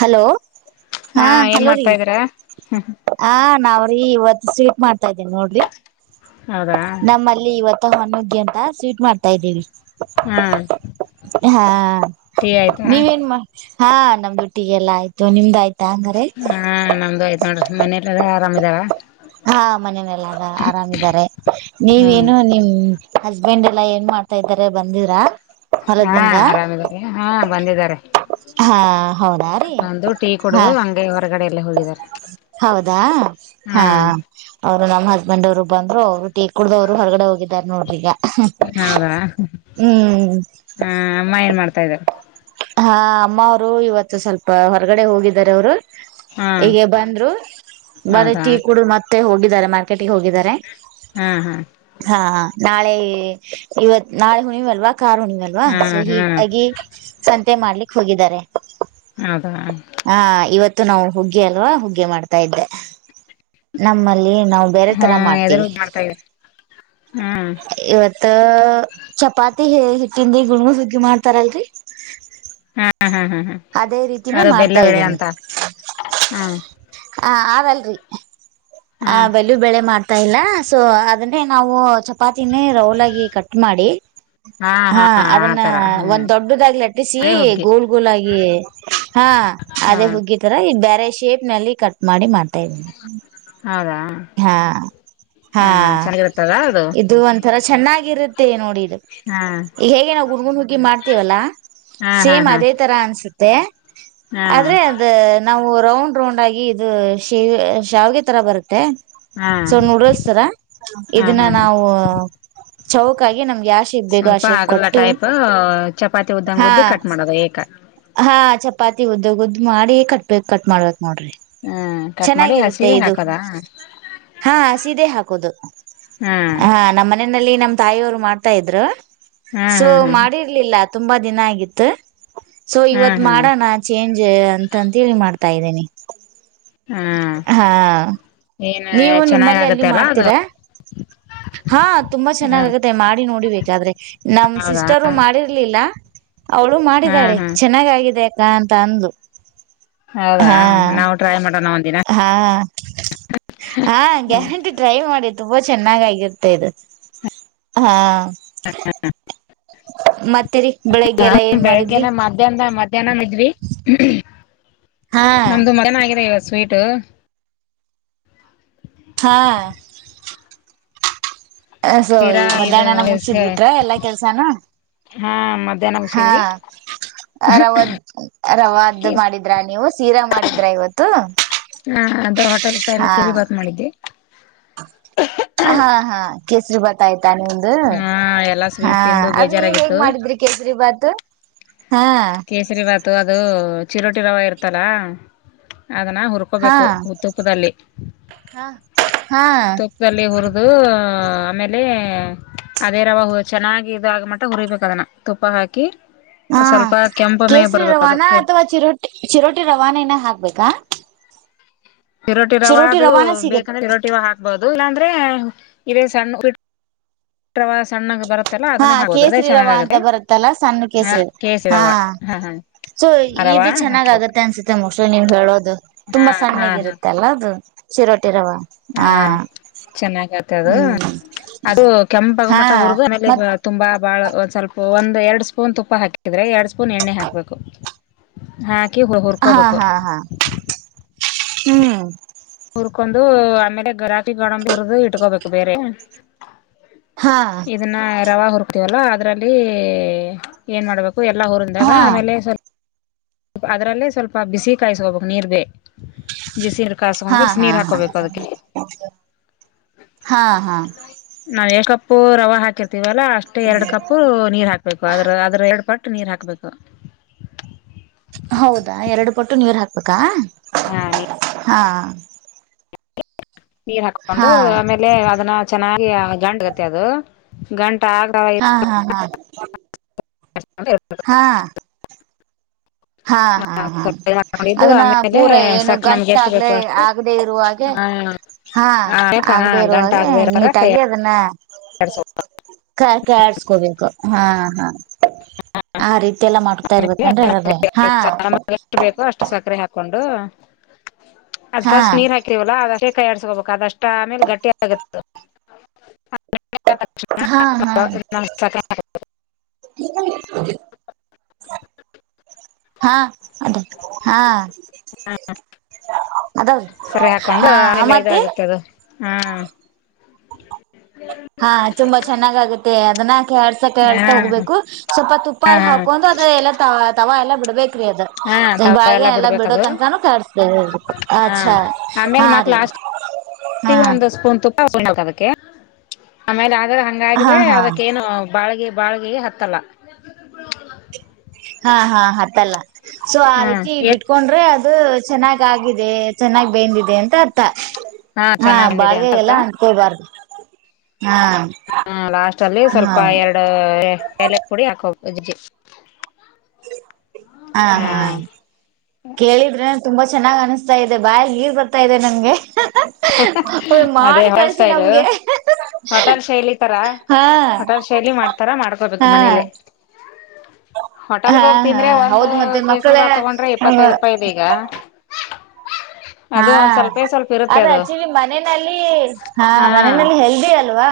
Hello ಹಾ ಏನ್ hello ರ ಮಾಡ್ತಾ ಇದೀರಾ ಹ ನಾವ ಇವತ್ ಸ್ವೀಟ್ ಮಾಡ್ತಾ ಇದ್ದೀನಿ ನೋಡ್ರಿ ಹೌದಾ ನಮ್ಮಲ್ಲಿ ಇವತ್ತು ಹೊಣಗ್ಗಿ ಅಂತ ಸ್ವೀಟ್ ಮಾಡ್ತಾ ಇದ್ದೀವಿ ಹಾ ಹಾ ಟೀ ಆಯ್ತಾ ನೀವನ್ ಮಾ ಹಾ ನಮ್ ುಟ್ಟಿಗೆಲ್ಲಾ ಆಯ್ತುಮ್ದಾಯಯ್ತು ಹಾ ನಮ್ದು ಆಯ್ತ ನೋಡ್ರಿ ಮನೇಲೆಲ್ಲ ಆರಾಮ್ಿದಾವ ಹಾ ಮನನೆಲ್ಲ ಅಲ್ಲ ಆರಾಮಾರೆ ಹ್ಮ್ ನೀವೇನು ನಿಮ ಹಸ್ಬೆಂಡ್ ಎಲ್ಲಾ ಏನ್ ಮಾಡ್ತಾ ಇದ್ದಾರೆ ಬಂದಿರಾ ಹಾ ಹೊಲದಿಂದ ಆರಾಮಿದ್ದಾರೆ ಹಾ ಬಂದಿದ್ದಾರೆ ಹಾ ಹೌದಾ ರೀ ಬಂದು ಟೀ ಹಾ ಕುಡುದು ಹಂಗೆ ಹೊರಗಡೆ ಎಲ್ಲ ಹೋಗಿದ್ದಾರೆ ಹೌದಾ ಹಾ ಅವರು ನಮ್ಮ ಹಸ್ಬೆಂಡ್ ಅವರು ಅವರು ಬಂದ್ರು ಅವರು ಟಿ ಕುಡದ್ರು ಹೊರಡೆ ಹೋಗಿದಿದ್ದಾರೆ ನೋಡ್ರಿಗ ಹೌದಾ ಹ ಅಮ್ಮ ಏನ್ ಮಾಡ್ತಾ ಇದ್ದವೆ ಹಾ ಅಮ್ಮ ಅವರು ಇವತ್ತು ಸ್ವಲ್ಪ ಹೊರಗಡೆ ಹೋಗಿದ್ದಾರೆ ಅವರು ಹಾ ಈಗೆ ಬಂದ್ರು ಮರ ಹೌದಾ ಟೀ ಕುೂಡ್ ಮತ್ತೆ ಹೋಗಿದ್ದಾರೆ ಮಾರ್ಕೆಟ್ಗೆ ಹೋಗಿದ್ದಾರೆ ಹಾ ಹಾ ಹಾ ನಾಳೆ ಇವತ್ ನಾಳೆ ಹುಣಿಮ್ಲ್ವಾ ಕಾರುಣವಲ್ವಾ ಹಾ ಸೊ ಹಾ ಹೀಗಾಗಿ ಸಂತೆ ಮಾಡ್ಲಿಕ್ ಹೋಗಿದ್ದಾರೆ ಅದ ಇ ನಾವು ಹುಗ್ಗಿ ಅಲ್ವಾ ಹುಗ್ಗೆ ಮಾಡ್ತಾ ಇದ್ದೆ ನಮ್ಮ ಲ್ಲಿ ನಾವು ಬೇರೆ ಹಾ ತರ ಎದರು ಮಾಡ್ತೀವಿ ಮಾಡ್ತಾ ಇದಾರೆ ಹಾ ಇವತ್ ಚಪಾತಿ ಹ ಹಿಟ್ಟಿಂದ ಗುಣ ಸುಗ್ಗಿ ಮಾಡ್ತಾರಲ್ರರಿ ಹಾ ಹಾ ಹಾ ಹಾ ಅದೇ ರೀತಿನೇ ಅದು ಬೆಲ್ಲ ಮಾಡ್ತಾ ಬೆಳೆ ಇದ್ದೀನಿ ಅಂತ ಹಾ ಹ ಆದಲ್ರಿ ಆ ಹಾ ಬೆಲ್ಲ ಬೆಳೆ ಮಾಡ್ [unintelligible] ಗತ ಇಲ್ಲ ಸೊ ಅದನ್ನೇ ನಾವು ಚಪಾತಿನೇ ರೌಲ್ಗಿ ಕಟ್ ಮಾಡಿ ಹಾ ಅದನ್ನ ಒಂದ್ ದೊಡ್ಡದಾಗ್ ಲಟ್ಟಿಸಿ ಅದೇ ಹುಗ್ಗಿ ಗೋಲ್ ಗೋಲಆಗಿ ಹಾ ಹಾ ಅದೇ ಹುಗ್ಗಿತರ ಈ ಬೇರೆ ಶೇಪ್ ನಲ್ಲಿ ಕಟ್ ಮಾಡಿ ಮಾಡ್ತಾ ಇದೀನಿ ಹೌದಾ ಹಾ ಹಾ ಚೆನ್ನಾಗಿರುತ್ತದ ಅದು ಇದು ಒಂಥರ ಚೆನ್ನಾಗಿರುತ್ತೆ ನೋಡಿ ಇದು ಹಾ ಹೇಗೆ ನಾವು ಗುಣ್ [unintelligible] [unintelligible] ಮಾಡ್ತೀವಲ್ಲ ಹಾ ಹಾ ಸೇಮ್ ಹಾ ಅದೇ ತರ ಅನ್ಸುತ್ತೆ ಹಾ ಆದರೆ ಅದ ನಾವು ರೌಂಡ್ ರೌಂಡ್ ಆಗಿ ಇದು ಶ ಶಾವಿಗೆ ತರ ಬರುತ್ತೆ ಹಾ ಸೊ ನೂಡಲ್ಸ್ರಾ ತರ ಹಾ ಇದನ್ನ ಹಾ ಹಾ ನಾವು ಚೌಕ ಆಗಿ ನಮ್ಗೆ ಯಾವ ಶೇಪ್ ಬೇಕು ಆ ಸ್ವಲ್ಪ ಶೇಪ್ ಆಗಲ್ಲ ಕೊಟ್ಟು ಟೈಪ್ ಚಪಾತಿ ಉದ್ದಂಗ ಹಾ ಉದ್ದಿ ಕಟ್ ಮಾಡೋದ ಏಕ ಹಾ ಚಪಾತಿ ಉದ್ದ ಉದ್ದ್ ಮಾಡಿ ಕಟ್ಬೇಕೇಕ್ ಕಟ್ ಮಾಡ್ಬೇಕಕ್ ನೋಡ್ರಿ ಹ್ಮ್ ಕಟ್ ಮಾಡಿ ಚೆನ್ನಾಗಿರುತ್ತೆ ಹಸಿವೆ ಇದು ಹಾಕದಾ ಹಾ ಸೀದೆ ಹಾಕೋದು ಹ್ಮ್ ಹ ನಮ್ಮ್ ಮನೆಯಲ್ಲಿ ನಮ ತಾಯಿಯವರು ಮಾಡ್ತಾ ಇದ್ರು ಹ್ಮ್ ಸೊ ಹ್ಮ್ ಹ್ಮ್ ಮಾಡಿರ್ಲಿಲ್ಲ ತುಂಬಾ ದಿನ ಆಗಿತ್ತು ಸೊ ಹ್ಮ್ ಇವತ್ ಹ್ಮ್ ಮಾಡೋಣ ಚೇಂಜ್ ಅಂತಂತೇಳಿ ಮಾಡ್ತಾ ಇದ್ದೇನಿ ಹ್ಮ್ ಹಾ ಏನ್ ನೀವು ಚೆನ್ನಾಗ ನಿಮ್ಮಲ್ಲಿ ಎಲ್ಲಿ ಆಗತ್ತೆ ಅಲ್ಲ ಅದು ಮಾಡ್ತೀರಾ ಹಾ ತುಂಬಾ ಚೆನ್ನಾಗೆ ಹ್ಮ್ ಆಗತ್ತೆ ಮಾಡಿ ನೋಡಿಬೇಕಾದ್ರೆ ನಮ್ ಹೌದಾ ಸಿಸ್ಟರು ಮಾಡಿರ್ಲಿಲ್ಲ ಅವಳು ಹ್ಮ್ ಮಾಡಿದಾಳೆ ಹ್ಮ್ ಚೆನ್ನಾಗಿ ಆಗಿದೆ ಅಕ್ಕ ಅಂತ ಅಂದು ಲೂ ಹೌದಾ ನಾವು ಟ್ರೈ ಮಾಡೋಣ ಒಂದಿನ ಹಾ ಹಾ ಗ್ಯಾರೆಂಟಿ ಟ್ರೈ ಮಾಡಿ ತುಂಬಾ ತುಂಬಾ ಚೆನ್ನಾಗಿ ಆಗುತ್ತೆ ಇದು ಹಾ ಮತ್ತೇರಿ ಬೆಳಿಗ್ಗೆ ಎಲ್ಲ ಏನ್ ಮಾಡಿದ್ರಿ ಬೆಳಗ್ಗನ [inaudible] [inaudible] [inaudible] ಮಧ್ಯಾಹ್ನ ಮ ಜನ [unintelligible] ಇದ [unintelligible] [inaudible] ಇದ್ವಿ ಹಾ ನಮ್ದು ಮನಗಾಗಿದೆ [unintelligible] [inaudible] ಸ್ವೀಟ್ [unintelligible] ಹಾ ಹ ಸೋ ತೀರಾ ಇದು ಮಧ್ಯಾಹ್ನನ ಮುಗಸಿದ್ ಬಿಟ್ರ ಎಲ್ಲಾ ಕೆಲ್ಸಾನ ಹಾ ಮಧ್ಯಾಹ್ನ ಮುಗಿಸಿದೀ ವ್ವ ರವ ರವಾದ ಮಾಡಿದ್ರ ನೀವು ಸೀರಾ ಮಾಡಿದ್ರ ಇವತ್ತು ಹಾ ಅದ ಹೋಟೆಲ್ ಸ್ಟೈಲ್ ಹಾ ಕಿರಿ ಬಾತ್ ಮಾಡಿದ್ದವಿ ಹಾ ಹಾ ಕೇಸರಿ ಬಾತ್ ಆಯ್ತು ತಾನ ಒಂದು ಹ ಎಲ್ಲಾ ಹಾ ಸ್ವೀಟ್ ತಿಂದು ಅದು ನೀವ್ ಹೇಗ್ ಬೇಜಾರಾಗಿತ್ತು ಮಾಡಿದ್ರಿ ಕೇಸರಿ ಬಾತ್ ಕೇಸರಿ ಬಾತು ಅದು ಚಿರೋಟಿ ರವ ಇರ್ತಲ್ಲ ಅದನ್ನು ಹಾ ಹುರ್ಕೋಬೇಕು ತುಪ್ಪದಲ್ಲಿ ಹಾ ತುಪ್ಪದಲ್ಲಿ ಹುರಿದು ಆಮೇಲೆ ಅದೇ ರವ ಚೆನ್ನಾಗಿ ಇದ ಆಗ ಮಟ ಹುರಿಬೇಕ ಅದನ್ನ ತುಪ್ಪ ಹಾಕಿ ಹಾ ಸ್ವಲ್ಪ ಕೆಂಪ ಮೇಗ್ ಕೇಸರಿ ಬರ್ಬೇಕು ಅದು ರವಾನಾ ಕೆಂಪ ಅಥವಾ ಚಿರೋಟಿ ಚಿರೋಟಿ ರವಾನ ನ ಹಾಕ್ಬೇಕಾ ಚಿರೋಟಿ ರವ ಅದು ರವಾನ ಸಿಗತ್ ಬೇಕಂದ್ರೆರೋಟಿ ಹಾಕ್ಬಹದು ಇಲ್ಲಾಂದ್ರೆ ಇೇ [unintelligible] ಸಣ್ಣ ಸಣ್ಣ [unintelligible] [inaudible] ಬರತ್ತ ಹಾ ಕೇಸರಿ ರವ ಅಂತ ಬರುತ್ತಲ್ಲ ಸಣ್ಣ ಹ ಕೇಸರಿ ರವ ಹಾ ರವಾ ಹಾ ಹಾ ಸೊ ರವಾ ಇದು ಚೆನ್ನಾಗ್ ಹಾಕ್ಬೇಕು ಆಗತ್ತೆ ಅನ್ಸುತ್ತೆ ಮಶ [unintelligible] ನೀವ್ ಹೇಳೋದು ಹಾ ತುಂಬಾ ಹಾ ಸಣ್ಣಗ ಹಾ ಇರುತ್ತೆ ಅಲ್ಲ ಅದು ರವ ಹ [unintelligible] ಚೆನ್ನಾಗತ್ತ ಅದು ಅದು ಹಾ ಕೆಂಪಗಮಟ ಹುರ್ಗು ಮತ್ [unintelligible] ತುಂಬಾ ಬಾಳ ಒಂದ್ ಸ್ವಲ್ಪ ಒಂದ್ ಎರಡ್ ಸ್ಪೂನ್ ತುಪ್ಪ ಹಾಕಿದ್ರೆ ಎರಡ್ ಸ್ಪೂನ್ ಎಣ್ಣೆ ಹಾಕ್ಬೇಕು ಹಾಕಿ ಹಾ ಹುರ್ಕೋಬೇಕು ಹಾ ಹಾ ಹ್ಮ್ ಹುರ್ಕೊಂಡು ಆಮೇಲೆ ದ್ರಾಕ್ಷಿ ಗಾಡಂಬಿ ಉರ್ದು ಇಡ್ಕೊಂಬೇಕು ಬೇರೆ ಹಾ ಇದನ್ನ ರವಾ ಹುರ್ಕ್ತಿವಲ್ಲ ಅದರಲ್ಲಿ ಏನ್ ಮಾಡ್ಬೇಕು ಎಲ್ಲ ಹುರಂದಾಗ ಹಾ ಆಮೇಲೆ ಸ್ವಲ್ಪ ಅದರಲ್ಲೇ ಸ್ವಲ್ಪ ಬಿಸಿ ಕಾಯಿಸಕೋಬೇಕು ನೀರ್ ಬೇ ಬಿಸಿರು ಹಾ ಹಾ ಕಸ್ಕೊಂಡ್ರೆ ಬಿಸ ನೀರ್ ಹಾ ಹಾಕೋಬೇಕು ಅದಕ್ಕೆ. ಹಾ ಹಾ ನಾವ್ ಎಷ್ಟ್ ಕಪ್ಪು ರವೆ ಹಾಕಿರ್ತೀವಲ್ಲಾ ಅಷ್ಟೇ ಎರಡು ಕಪ್ಪು ನೀರ್ ಹಾಕ್ಬೇಕು ಅ್ರ ಅದ್ರ ಎರಡ್ ಪಟ್ ಕಟ್ಟ ನೀರು ಹಾಕಬೇಕು ಹೌದಾ ಎರಡು ಪಟ್ಟು ನೀರ್ ಹಾಕ್ಬೇಕಾ ಹಾ ಹಾ ನೀರ್ ಹಾಕೊಂಡು ಹಾ ಆಮೇಲೆ ಅದನ್ನ ಚೆನ್ನಾಗಿ ಗಂಡ ಗತ್ತ ಅದು ಗಂಡ ಹಾ ಹಾ ಹಾ ಹಾ. ಹಾ ಹಾ ಹಾ ಹ ಇದು ಅದನ್ನ ಆಮೇಲೆ ಪೂರ ಏನು ಸಕ ನಮ್ಗೆ ಗಂಟ ಎಷ್ಟ ಬೇಕು ಆಗ್ಲೇ ಅಷ್ಟು. ಆಗದೆೇ ಇರುವ ಹಾಗೆ ಹಾ ಹಾ ಹಾ ಆಗದೆೇ ಇರುವ ಗಂಟ ಹಾಗೆ ಆಗ್ದೆ ಇತ. ನೀಟಾಗಿ ಅದನ್ನ ಕ ಕೆಯಾಡ್ಸ್ಬೇಕು ಹಾ ಹಾ ಆ ರೀತಿ ಎಲ್ಲ ಮಾಡ್ತಾ ಇರ್ಬೇಕಂದ್ರೆ ಅದೆ ಸಾಮಾಗ ಎಷ್ಟು ಬೇಕೋ ಅಷ್ಟು ಸಕ್ಕರೆ ಹಾಕೊಂಡು ಅದ ಹಾ ಫಸ್ಟ್ ನೀರ್ ಹಾಕಿರ್ವಲ್ಲ ಅದಷ್ಟೇ ಕೈಯಾಡ್ಸ್ಕೋಬೇಕು ಅದಷ್ಟ ಆಮೇಲೆ ಗಟ್ಟಿ ಆಗುತ್ತೆ ಹ ಹಾ ಹಾ [unintelligible] ಹಾ ಅದ ಹಾ ಹ್ಮ ಅದಾವ್ರಿ ಸರಿ ಹಾಕೊಂಡು ಹಾ ಆಮೇಲೆ ಮತ್ತೆ ಇದಾಗುತ್ತೆ ಅದು ಹಾ ಹಾ ತುಂಬಾ ಚೆನ್ನಾಗ ಆಗುತ್ತೆ ಅದನ್ನ ಕೆಡ್ಸಾ ಕೆಸ ಹಾ ಹೋಗ್ಬೇಕು ಸ್ವಲ್ಪ ತುಪ್ಪ ಹಾ ಹಾಕೊಂಡು ಅದ ಎಲ್ಲಾ ತವಾ ಎಲ್ಲಾ ಬಿಡ್ಬೇಕು ಹಾ ತವ ಬ ಎಲ್ಲ ಬಿಡೋ ಬಿಡ್ಬೇಕದು ತನಕಾನು ಕಿಸತೇ ಅಹಾ ರೀ ಸಿ ಹಾ ಒಂದು ಸ್ಪೂನ್ ತುಪ್ಪ ಆಮೇಲೆ ಆದ್ರ ಹಾ ಹಂಗ್ರೆ ಹಾ ಅದಕ್ಕ ಏನು ಬಾಳಗೆ. ಬಾಳಿಗೆ ಹತ್ತಲ ಹಾ ಹಾ ಹತ್ತಲ್ಲ ಸೊ ಆ ಹ್ಮ್ ರೀತಿ ಏ ಬಿಟ್ಕೊಂಡ್ರೆ. ಅದು ಚೆನ್ನಾಗ್ ಆಗಿದೆ ಚೆನ್ನಾಗಾಗಿ ಬೆಂದಿದೆ ಅಂತ ಅರ್ಥ ಹಾ ಚೆನ್ನಾಗ್ ಬಂದಿದೆ ಅಂತರ್ಥ ಬಾಳ್ಗೆಗೆಲ್ಲ ಅಂತಕಳ್ಬಾರ್ದು ಹ ಲಾಸ್ಟ್ ಅಲ್ಲಿ ಹಾ ಸ್ವಲ್ಪ ಎರಡು ಏಲೆಕ್ ಪುಡಿ ಹಾಕೋ ಅಜ್ಜಿ ಹಾ ಹಾ ಕೇಳಿದ್ರೆ ತುಂಬಾ ಚೆನ್ನಾಗಿ ಅನಿಸ್ತಾ ಇದೆ ಬಾ ನೀರ್ ಬರ್ತಾ ಇದೆ ನನ್ಗೆ ಅದೇ ಮಾಡಿ ಹೊಳ್ಸ್ ಕಳ್ಸಿ ಇಲು ನಮ್ಗೆ ಹೋಟೆಲ್ ಶೈಲಿ ತರ ಹಾ ಹೋಟೆಲ್ ಶೈಲಿ ಮಾಡ್ತಾರ ಮಾಡ್ಕೋಬೇಕು ಹಾ ಮನೇಲೆ [unintelligible] ಹಾ ಹೋಟೆಲ್ಗ ಹಾ ಹೋಗ್ತಿಂದ್ರೆ ಒಂದು ಹೌದು ಮತ್ತೆ ಮಕ್ಕಳ ಕೇಸರಿ ಬಾಳ ತಗೊಂಡ್ರೆ ಇಪ್ಪತ್ತದುರೂಪಾಯಿ ಇದೆ ಈಗ ಅದು ಹಾ ಒಂದ್ ಸ್ವಲ್ಪೇ ಸ್ವಲ್ಪ ಇರುತ್ತೆ ಅದ ಅದು ಮನೆಯಲ್ಲಿ ಹ ಹಾ ಮನೆಯಲ್ಲಿ ಹೆಲ್ದಿ ಅಲ್ವಾ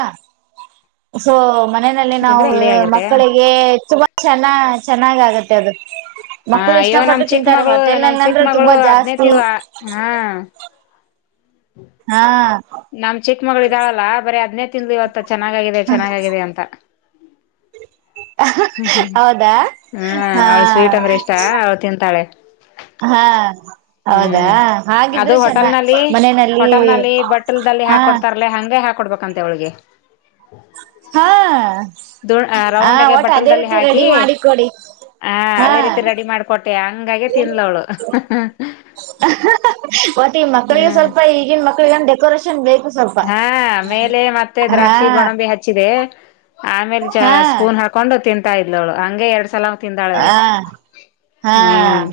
ಸ ಮನೆಯಲ್ಲಿ ನಾವು ತಿಂದ್ರೆ ಹೆಲ್ದಿ ಆಗಿರುತ್ತೆ ಮಕ್ಕಳಿಗೆ ತುಂಬಾ ಚನ್ನ ಚೆನ್ನಾಗ ಆಗತ್ತೆ ಅದು ಹಾ ಮಕ್ಕಳು ಅಯ್ಯೋ ನಮ್ ಇಷ್ಟಪಟ್ಟು ಚಿಕ್ಕ ತಿಂತಾರೆ ಮಗಳು ನಮ್ ಚಿಕ್ಕ ಹೋಟೆಲ್ಲದ್ರೆ ಮಗಳು ತುಂಬಾ ಅದ್ನೇ ಜಾಸ್ತಿ ತಿಂದ್ಲು ಹಾ ಹಾ ನಮ್ ಚಿಕ್ಕ ಮಳ ಇದ್ದಾಳಲ್ಲಾ ಬರೀ ಹದನೇ ತಿಂದು ಇವತ್ತು ಚೆನ್ನಾಗಾಗಿದೆ ಚೆನ್ನಾಗಾಗಿದೆ ಅಂತ ಹ್ಮ್ ಹ್ಮ್ ಹೌದಾ ಹ್ಮ್ ಹ್ಮ ಅವಳು ಸ್ವೀಟ್ ಹಾ ಅಂದ್ರೆ ಇಷ್ಟ ಅವಳು ತಿಂತಾಳೆ ಹಾ ಹೌದಾ ಹ್ಮ್ ಅದು ಹಾಗಿದ್ರೆ ಚೆನ್ನ ಹೋಟೆಲ್ ನಲ್ಲಿ ಮನೆಯಲ್ಲಿ ಹೋಟೆಲ್ ನಲ್ಲಿ ಬಟ್ಟಲ್ಲ್ ಹಾ ಹಾಕೊಡ್ತಾರಲ ಹಗೆ ಹಾಕ ಕೊಡ್ಬೇಕಂತೆ ಅವಳಿಗೆ ಹಾ ದು ಹ ರೌಂಡ್ಗೆ ಒಟ್ಟು ಅದೇ ರೀತಿ ರೆಡಿ ಮಾಡಿ ಕೊಡಿ ಹಾ ಅದೇ ರೀತಿ ರೆಡಿ ಮಾಡ್ಕೊಟ್ಟೆ ಹಂಗಾಗ ತಿನ್ಲವಳು ಮತ್ತ ಈ ಮಕ್ಳಿಗೆ ಹ್ಮ್ ಸ್ವಲ್ಪ ಈಗಿನ ಮಕ್ಳಿಗ ಡೆಕೋರೇಷನ್ ಬೇಕು ಸ್ವಲ್ಪ ಹಾ ಮೇಲೆ ಮತ್ತೆ ಹಾ ದ್ರಾಕ್ಷಿ ಗೋಡಂಬಿ ಹಚ್ಚಿದೆ ಆಮೇಲೆ ಹಾ ಸ್ಪೂನ್ ಹಾಕೊಂಡು ತಿಂತಾ ಇದ್ವಳು ಹಂಗೆ ಎರಡ್ ಸಲ ತಿಂದಾಳೆ ಅವಳು ಹಾ ಹಾ ಹ್ಮ್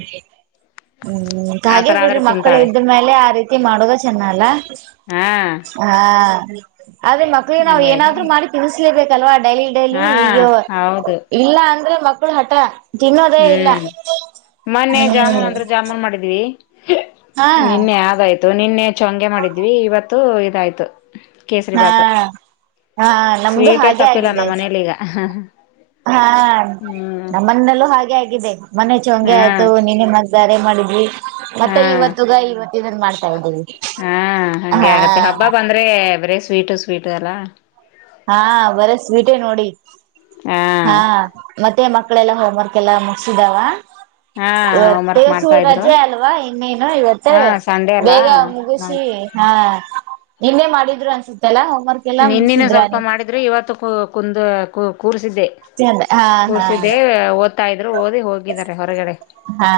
ಹ್ಮ್ ಹಾಗೆ ಆತರ ಬಿಡ್ರಿ ಆದ್ರೆ ಮಕ್ಕಳು ತಿಂತಾಳೆ ಇದ್ಮೇಲೆ ಆ ರೀತಿ ಮಾಡೋದ ಚೆನ್ನಲ್ಲ ಹಾ ಹಾ ಅದೇ ಮಕ್ಕಳಿಗೆ ನಾವವು ಹಂಗಾಗಿ ಏನಾದ್ರರು ಮಾಡಿ ತಿಳಿಸಲೇಬೇಕಲ್ವಾ ಡೈಲಿ ಡೈಲಿ ಹಾ ಈಗ ಹೌದು ಇಲ್ಲ ಅಂದ್ರೆ ಮಕ್ಕಳು ಹಠ ತಿನ್ನೋದೇ ಇಲ್ಲ ಹ್ಮ್ ಹ್ಮ್ ರೖ ಹಾ ನಿನ್ನೆ ಆದಾಯ್ತು ನಿನ್ನೆ ಚೊಂಗೆ ಮಾಡಿದ್ವಿ ಇವತ್ತು ಇದಾಯ್ತು ಕೇಸರಿ ಹಾ ಬಾತ್ ಹಾ ನಮ್ದು ಸ್ವೀಟೇ ಹಾಗೆ ತಪ್ಪಿಲ್ಲ ನ ಆಗಿದೆ ಮನೇಲಿ ಈಗ ಹಾ ಹ್ಮ್ ನಮ್ಮನ್ನಲ್ಲೂ ಹಾಗೆ ಆ ಮನೆ ಚಂಗಗೆ ಹಾ ಆಯ್ತು ನಿನೆ ಮ್ದಾರೆ ಮಾಡಿದ್ವಿ ಹಾ ಮತ್ತೆ ಇವತ್ತುಗ ಇವತ್ತು ಇದನ್ ಮಾಡ್ತಾ ಇದ್ದೀವಿ ಹಾ ಹಂಗೆ ಹಾ ಆಗತ್ತೆ ಹಬ್ಬ ಬಂದ್ರೆ ಬರೇ ಸ್ವೀಟು ಸ್ವೀಟು ಅಲ. ಹಾ ಬರೆ ಸ್ವೀಟೇ ನೋಡಿ ಹಾ ಮತ್ತೆ ಮಕ್ಳೆಲ್ಲಾ ಹೋಮ್ ವರ್ಕ್ ಎಲ್ಲ ಮುಗಸಿದಾವ. ಹಾ ಹೋಮ್ ವರ್ಕ್ ಪಿಯು ಸು ಮಾಡ್ತಾ ಇದ್ರು ರಜೆ ಅಲ್ವಾ ಇನ್ನೇನು ಇವತ್ತೇ ಹಾ ಸಂಡೆ ಅಲ್ಲ ಬೇಗ ಮುಗುಸಿ- - ಹಾ ನಿನ್ನೆ ಮಾಡಿದ್ರು ಅನ್ಸುತ್ತೆಲ್ಲ ಹೋಮ್ವರ್ಕ್ ಎಲ್ಲ ಮು ನಿನ್ನಿನ ಸ್ವಲ್ಪ ಮಾಡಿದ್ರೆ ಇವತ್ತು ಕು ಕುಂದು ಕು ರ್ಸಿದ್ದೆ ಹಾ ಹಾ ಕೂರ್ಸಿದ್ದೆ ಓದ್ತಾ ಇದ್ರು ಓದಿ ಹೋಗಿದ್ದಾರೆ ಹೊರಗಡೆ. ಹಾ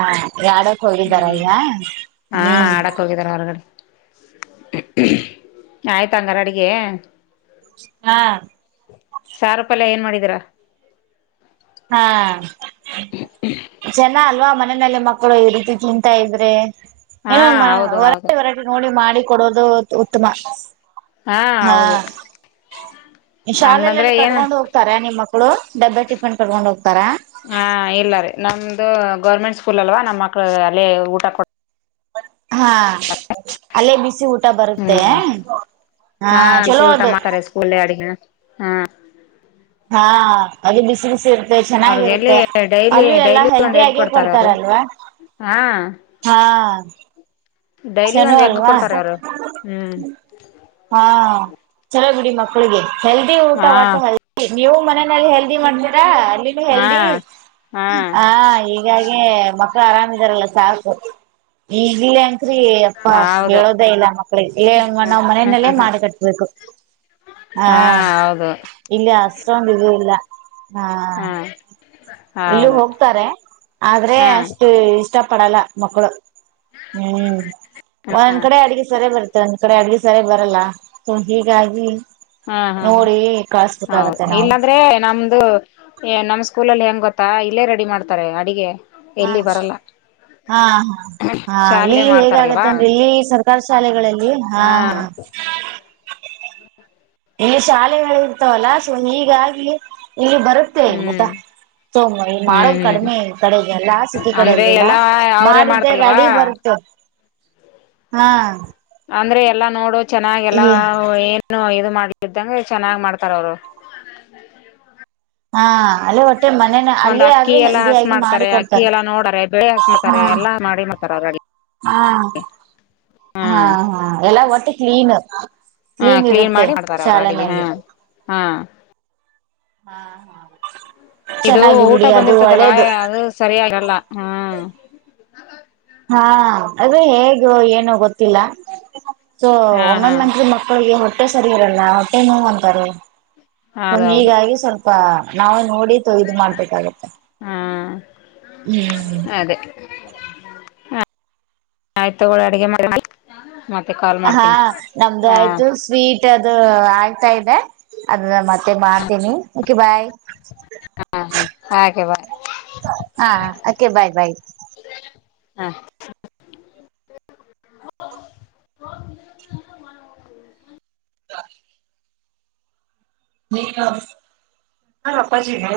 ಯಡಕ್ ಹೋಗಿದ್ದಾರ ಇಗ ಹಾ ಹ್ಮ್ ಆಡಕ್ ಹೋಗಿದಾರ ಹೊರಗಡೆ ಆಯ್ತ ಹಂಗಾರ ಅಡ್ಗೆ ಹಾ ಸಾರ ಪಲ್ಯ ಏನ್ ಮಾಡಿದೀರಾ. ಹಾ ಚಂದ ಅಲ್ವಾ ಮನೆಯಲ್ಲಿ ಮಕ್ಳು ಈ ರೀತಿ ತಿಂತಾ ಇದ್ರೆ. ಹಾ ಏನ ಹೌದು ಹೌದು ವರೈಟಿ ವರೈಟಿ ನೋಡಿ ಮಾಡಿ ಕೊಡೋದು ಉತ್ಮ. ಹಾ ಹಂಗಂದ್ರೆ ಶಾಲೆಲೆೆಲ್ಲ ಏನು ಕಟ್ಕೊಂಡು ಹೋಗ್ತಾರೆ ನಿಮ್ಮ ಮಕ್ಕ [unintelligible] ಟಿಫಿನ್ ಕಟ್ಕೊಂಡು ಹೋಗ್ತಾರಾ ಹಾ ಇಲ್ಲ ರೀ ನಮ್ದು ಗೌರ್ಮೆಂಟ್ ಸ್ಕೂಲ್ ಅಲ್ವಾ ನಮ್ ಮಕ್ಳ ಅಲ್ಲೇ ಊಟ ಕೊಡ್ ಹಾ ಅಲ್ಲೇ ಬಿಸಿ ಊಟ ಬರುತ್ತೆ. ಹ್ಮ್ ಹಾ ಬಿಸಿ ಚಲೋ ಊಟ ಅದು ಮಾಡ್ತಾರೆ ಸ್ಕೂಲ್ ಅಡಗಿನ ಹಾ. ಹಾ ಅದು ಬಿಸಿ ಬಿಸಿ ಇರುತ್ತೆ ಅವ್ರಿಗೆ ಎಲ್ಲಿ ಚೆನ್ನಾಗಿರುತ್ತೆ ಡೈಲಿ ಅಲ್ಲೂ ಎಲ್ಲಾ ಡೈಲಿ ಒಂದ್ ಎಗ್ ಹೆಲ್ದಿಯಗೇ ಕೊಡ್ತಾರೆ ಅವರು ಕೊಡ್ತಾರಲ್ವಾ. ಹಾ ಹಾ ಡೈಲಿ ಚಲೋ ಒಂದ್ ಎಗ್ ಅಲ್ವಾ ಕೊಡ್ತಾರೆ ಅವರು ಹ್ಮ್ ಹಾ ಚಲೋ ಬಿಡಿ ಮ ಮಕ್ಳಿಗೆ ಹೆಲ್ದಿ ಊಟ ಹಾ ವಟ್ ಹೆಲ್ದಿ ನೀವು ಮನೆಯಲ್ಲಿ ಹೆಲ್ದಿ ಮಾಡ್ತೀರಾ. ಇದು ಹಾ ಹೆಲ್ದಿ ಹಾ ಹ ಈ ಎ ಮಕ್ಳು ಆರಾಮ್ ಇದಾರಲ್ಲ ಸಾಕು ಈ [unintelligible] ರೀ ಅಪ್ಪಾ ಹೌದು ಹೇಳೋದೇ ಇಲ್ಲ ಹಾ ಮಕ್ಳಿಗೆಲ್ಲಂಗ ನಾವ್ ಮನೆಯಲ್ಲೇ ಹಾ ಹಾ ಮಾಡಿ ಕಟ್ಬೇಕು. ಹಾ ಇಲ್ಲಿ ಅಷ್ಟ್ರಂದು ಇದು ಇಲ್ಲ. ಹಾ ಇಲ್ಲೂ ಹೌದು ಹೋಗ್ತಾರೆ ಆದ್ರೆ ಹಾ ಅಷ್ಟು ಇಷ್ಟ ಪಡಲ್ಲ ಮಕ್ಕಳು ಹ್ಮ್ ಒಂದ್ ಕಡೆ ಅಡ್ಗೆ ಸರಿ ಬರ ಒಂದ್ ಕಡೆ ಅಡ್ಗೆ ಸರಿ ಬರಲ್ಲ ಹೀಗಾಗಿ. ಹಾ ಹಾ ಹಾ ನೋಡಿ ಹೌದು ಕಳಸ್ಬೇಕಾಗತ್ತೆ ನಾವು ಇಲ್ಲಂದ್ರೆ ನಮ್ದು ನಮಸ್- - ಸ್ಕೂಲಲ್ಲಿ ಎನ್ ಗೊತ್ತಾ ಇಲ್ಲೇ ರೆಡಿ ಮಾಡ್ತಾರೆ ಅಡ್ಗೆ ಹಾ ಎಲ್ಲಿ ಬರಲ್ಲ. ಹಾ ಹಾ ಹಾ ಶಾಲೆ ಇಲ್ಲಿ ಹೇಗ ಮಾಡ್ತಾರಲ್ವಾ ಆಗತ್ತಂದ್ರೆ ಇಲ್ಲಿ ಸರ್ಕಾರಿ ಶಾಲೆಗಳಲ್ಲಿ ಹಾ ಹಾ. [inaudible] ಇಲ್ಲಿ ಶಾಲೆಗಳ ಇರ್ತಾವಲ್ಲಾ ಸೊ ಹೀಗಾಗಿ ಇಲ್ಲಿ ಬರುತ್ತೆ ಊಟ. ಹ್ಮ್ ಸೋ ಈ ಹ್ಮ್ ಮಾಡೋದು ಹ್ಮ್ ಕಡ್ಮೆ ಇರ್ತಾರೆ ಎಲ್ಲಾ ಸಿಟಿ ಅಂದ್ರೆ ಕಡೆಗೆಲ್ಲ ಎಲ್ಲಾ ಅವ್ರೇ ಮಾಡಿದ್ದೆ ಮಾಡ್ತಲ್ವಾ ರೆಡಿ ಬರುತು ಹಾ. ಅಂದ್ರೆ ಎಲ್ಲಾ ನೋಡು ಚೆನ್ನಾಗೆಲ್ಲ ಏನು ಇ- ಮಾಡ್ಲಿದ್ದಂಗೆ ಚೆನ್ನಾಗ್ ಮಾಡ್ತಾರ್ ಅವ್ರು ಹಾ ಅಲ್ಲೇ ಹೊಟ್ಟೆ ಮನೇನ ಒಂದ್ ಅಲ್ಲೇ ಅಕ್ಕಿ ಆದ್ರೆ ಎಲ್ಲಾ ಹೆಲ್ದಿ ವಾಸ್ ಆಗಿ ಮಾಡಿ ಮಾಡಾತಾರೆ ಅಕ್ಕಿ ಕೊಡ್ತಾರೆ ಎಲ್ಲಾ ನೋಡಾರೆ ಬೆಳಿ ಹಸ ಹಾ ಮಾಡ್ತಾರೆ ಎಲ್ಲಾ. ಮಾಡಿ ಮಾಡ್ತರೆ [unintelligible] ಹಾ ಹಾ ಹಾ ಎಲ್ಲಾ ಒಟ್ಟಿಕ್ಲೀನು ಹಾ ಕ್ಲೀನ್ ಇರುತ್ತೆ ಮಾಡಿ ಮಾಡ್ತಾರ ಅವ್ರ ಅಡಿಗೆ ಹಾ ಶಾಲೆನಲ್ಲಿ ಹಾ ಹಾ ಇದು ಚೆನ್ನಾಗಿ ಊಟ ಬಿಡಿ ಅದು ಬಂದಿರ್ತದಲ್ಲ ಒಳ್ಳೇದು ಅದು ಸರಿ ಇರಲ್ಲ ಹ್ಮ ಹಾ ಅದು ಹೇಗೋ ಏನೂ ಗೊತ್ತಿಲ್ಲ. ಸೊ ಹಾ ಹಾ ಒಮ್ಮೊಮ್ಮೆ [unintelligible] ಮಕ್ಳಿಗೆ ಹೊಟ್ಟೆ ಸರಿ ಇರಲ್ಲ ಹೊಟ್ಟೆ ನೋವು ಅಂತಾರೆ. ಹೌದೌದು ಹೀಗಾಗಿ ಸ್ವಲ್ಪ ನಾವೆ ನೋಡಿ ಇದ್ ಮಾಡ್ಬೇಕಾಗತ್ತೆ ಹಾ ಹ್ಮ್ ಅದೇ ಹ ಆಯ್ತು ತಗೋಳ ಅಡಗೆ ಮಾಡ. ಮತ್ತೆ ಕಾಲ್ ಹಾ ಮಾಡ್ತೀನಿ ನಮ್ದು ಹಾ ಆಯ್ತು ಸ್ವೀಟ್ ಅದು ಆಗ್ತಾ ಇದೆ. ಅದದ ಮತ್ತೆ ಮಾಡ್ತೇನಿ ಓಕೆ ಬಾಯ್. ಹ ಹಾಗೆ ಬಾಯ್ ಹಾ ಓಕೆ ಬಾಯ್ ಬಾಯ್. ಹಾ [inaudible] ಹ ನೀ ಯ ಅಪ್ಪಾಜಿ ಹ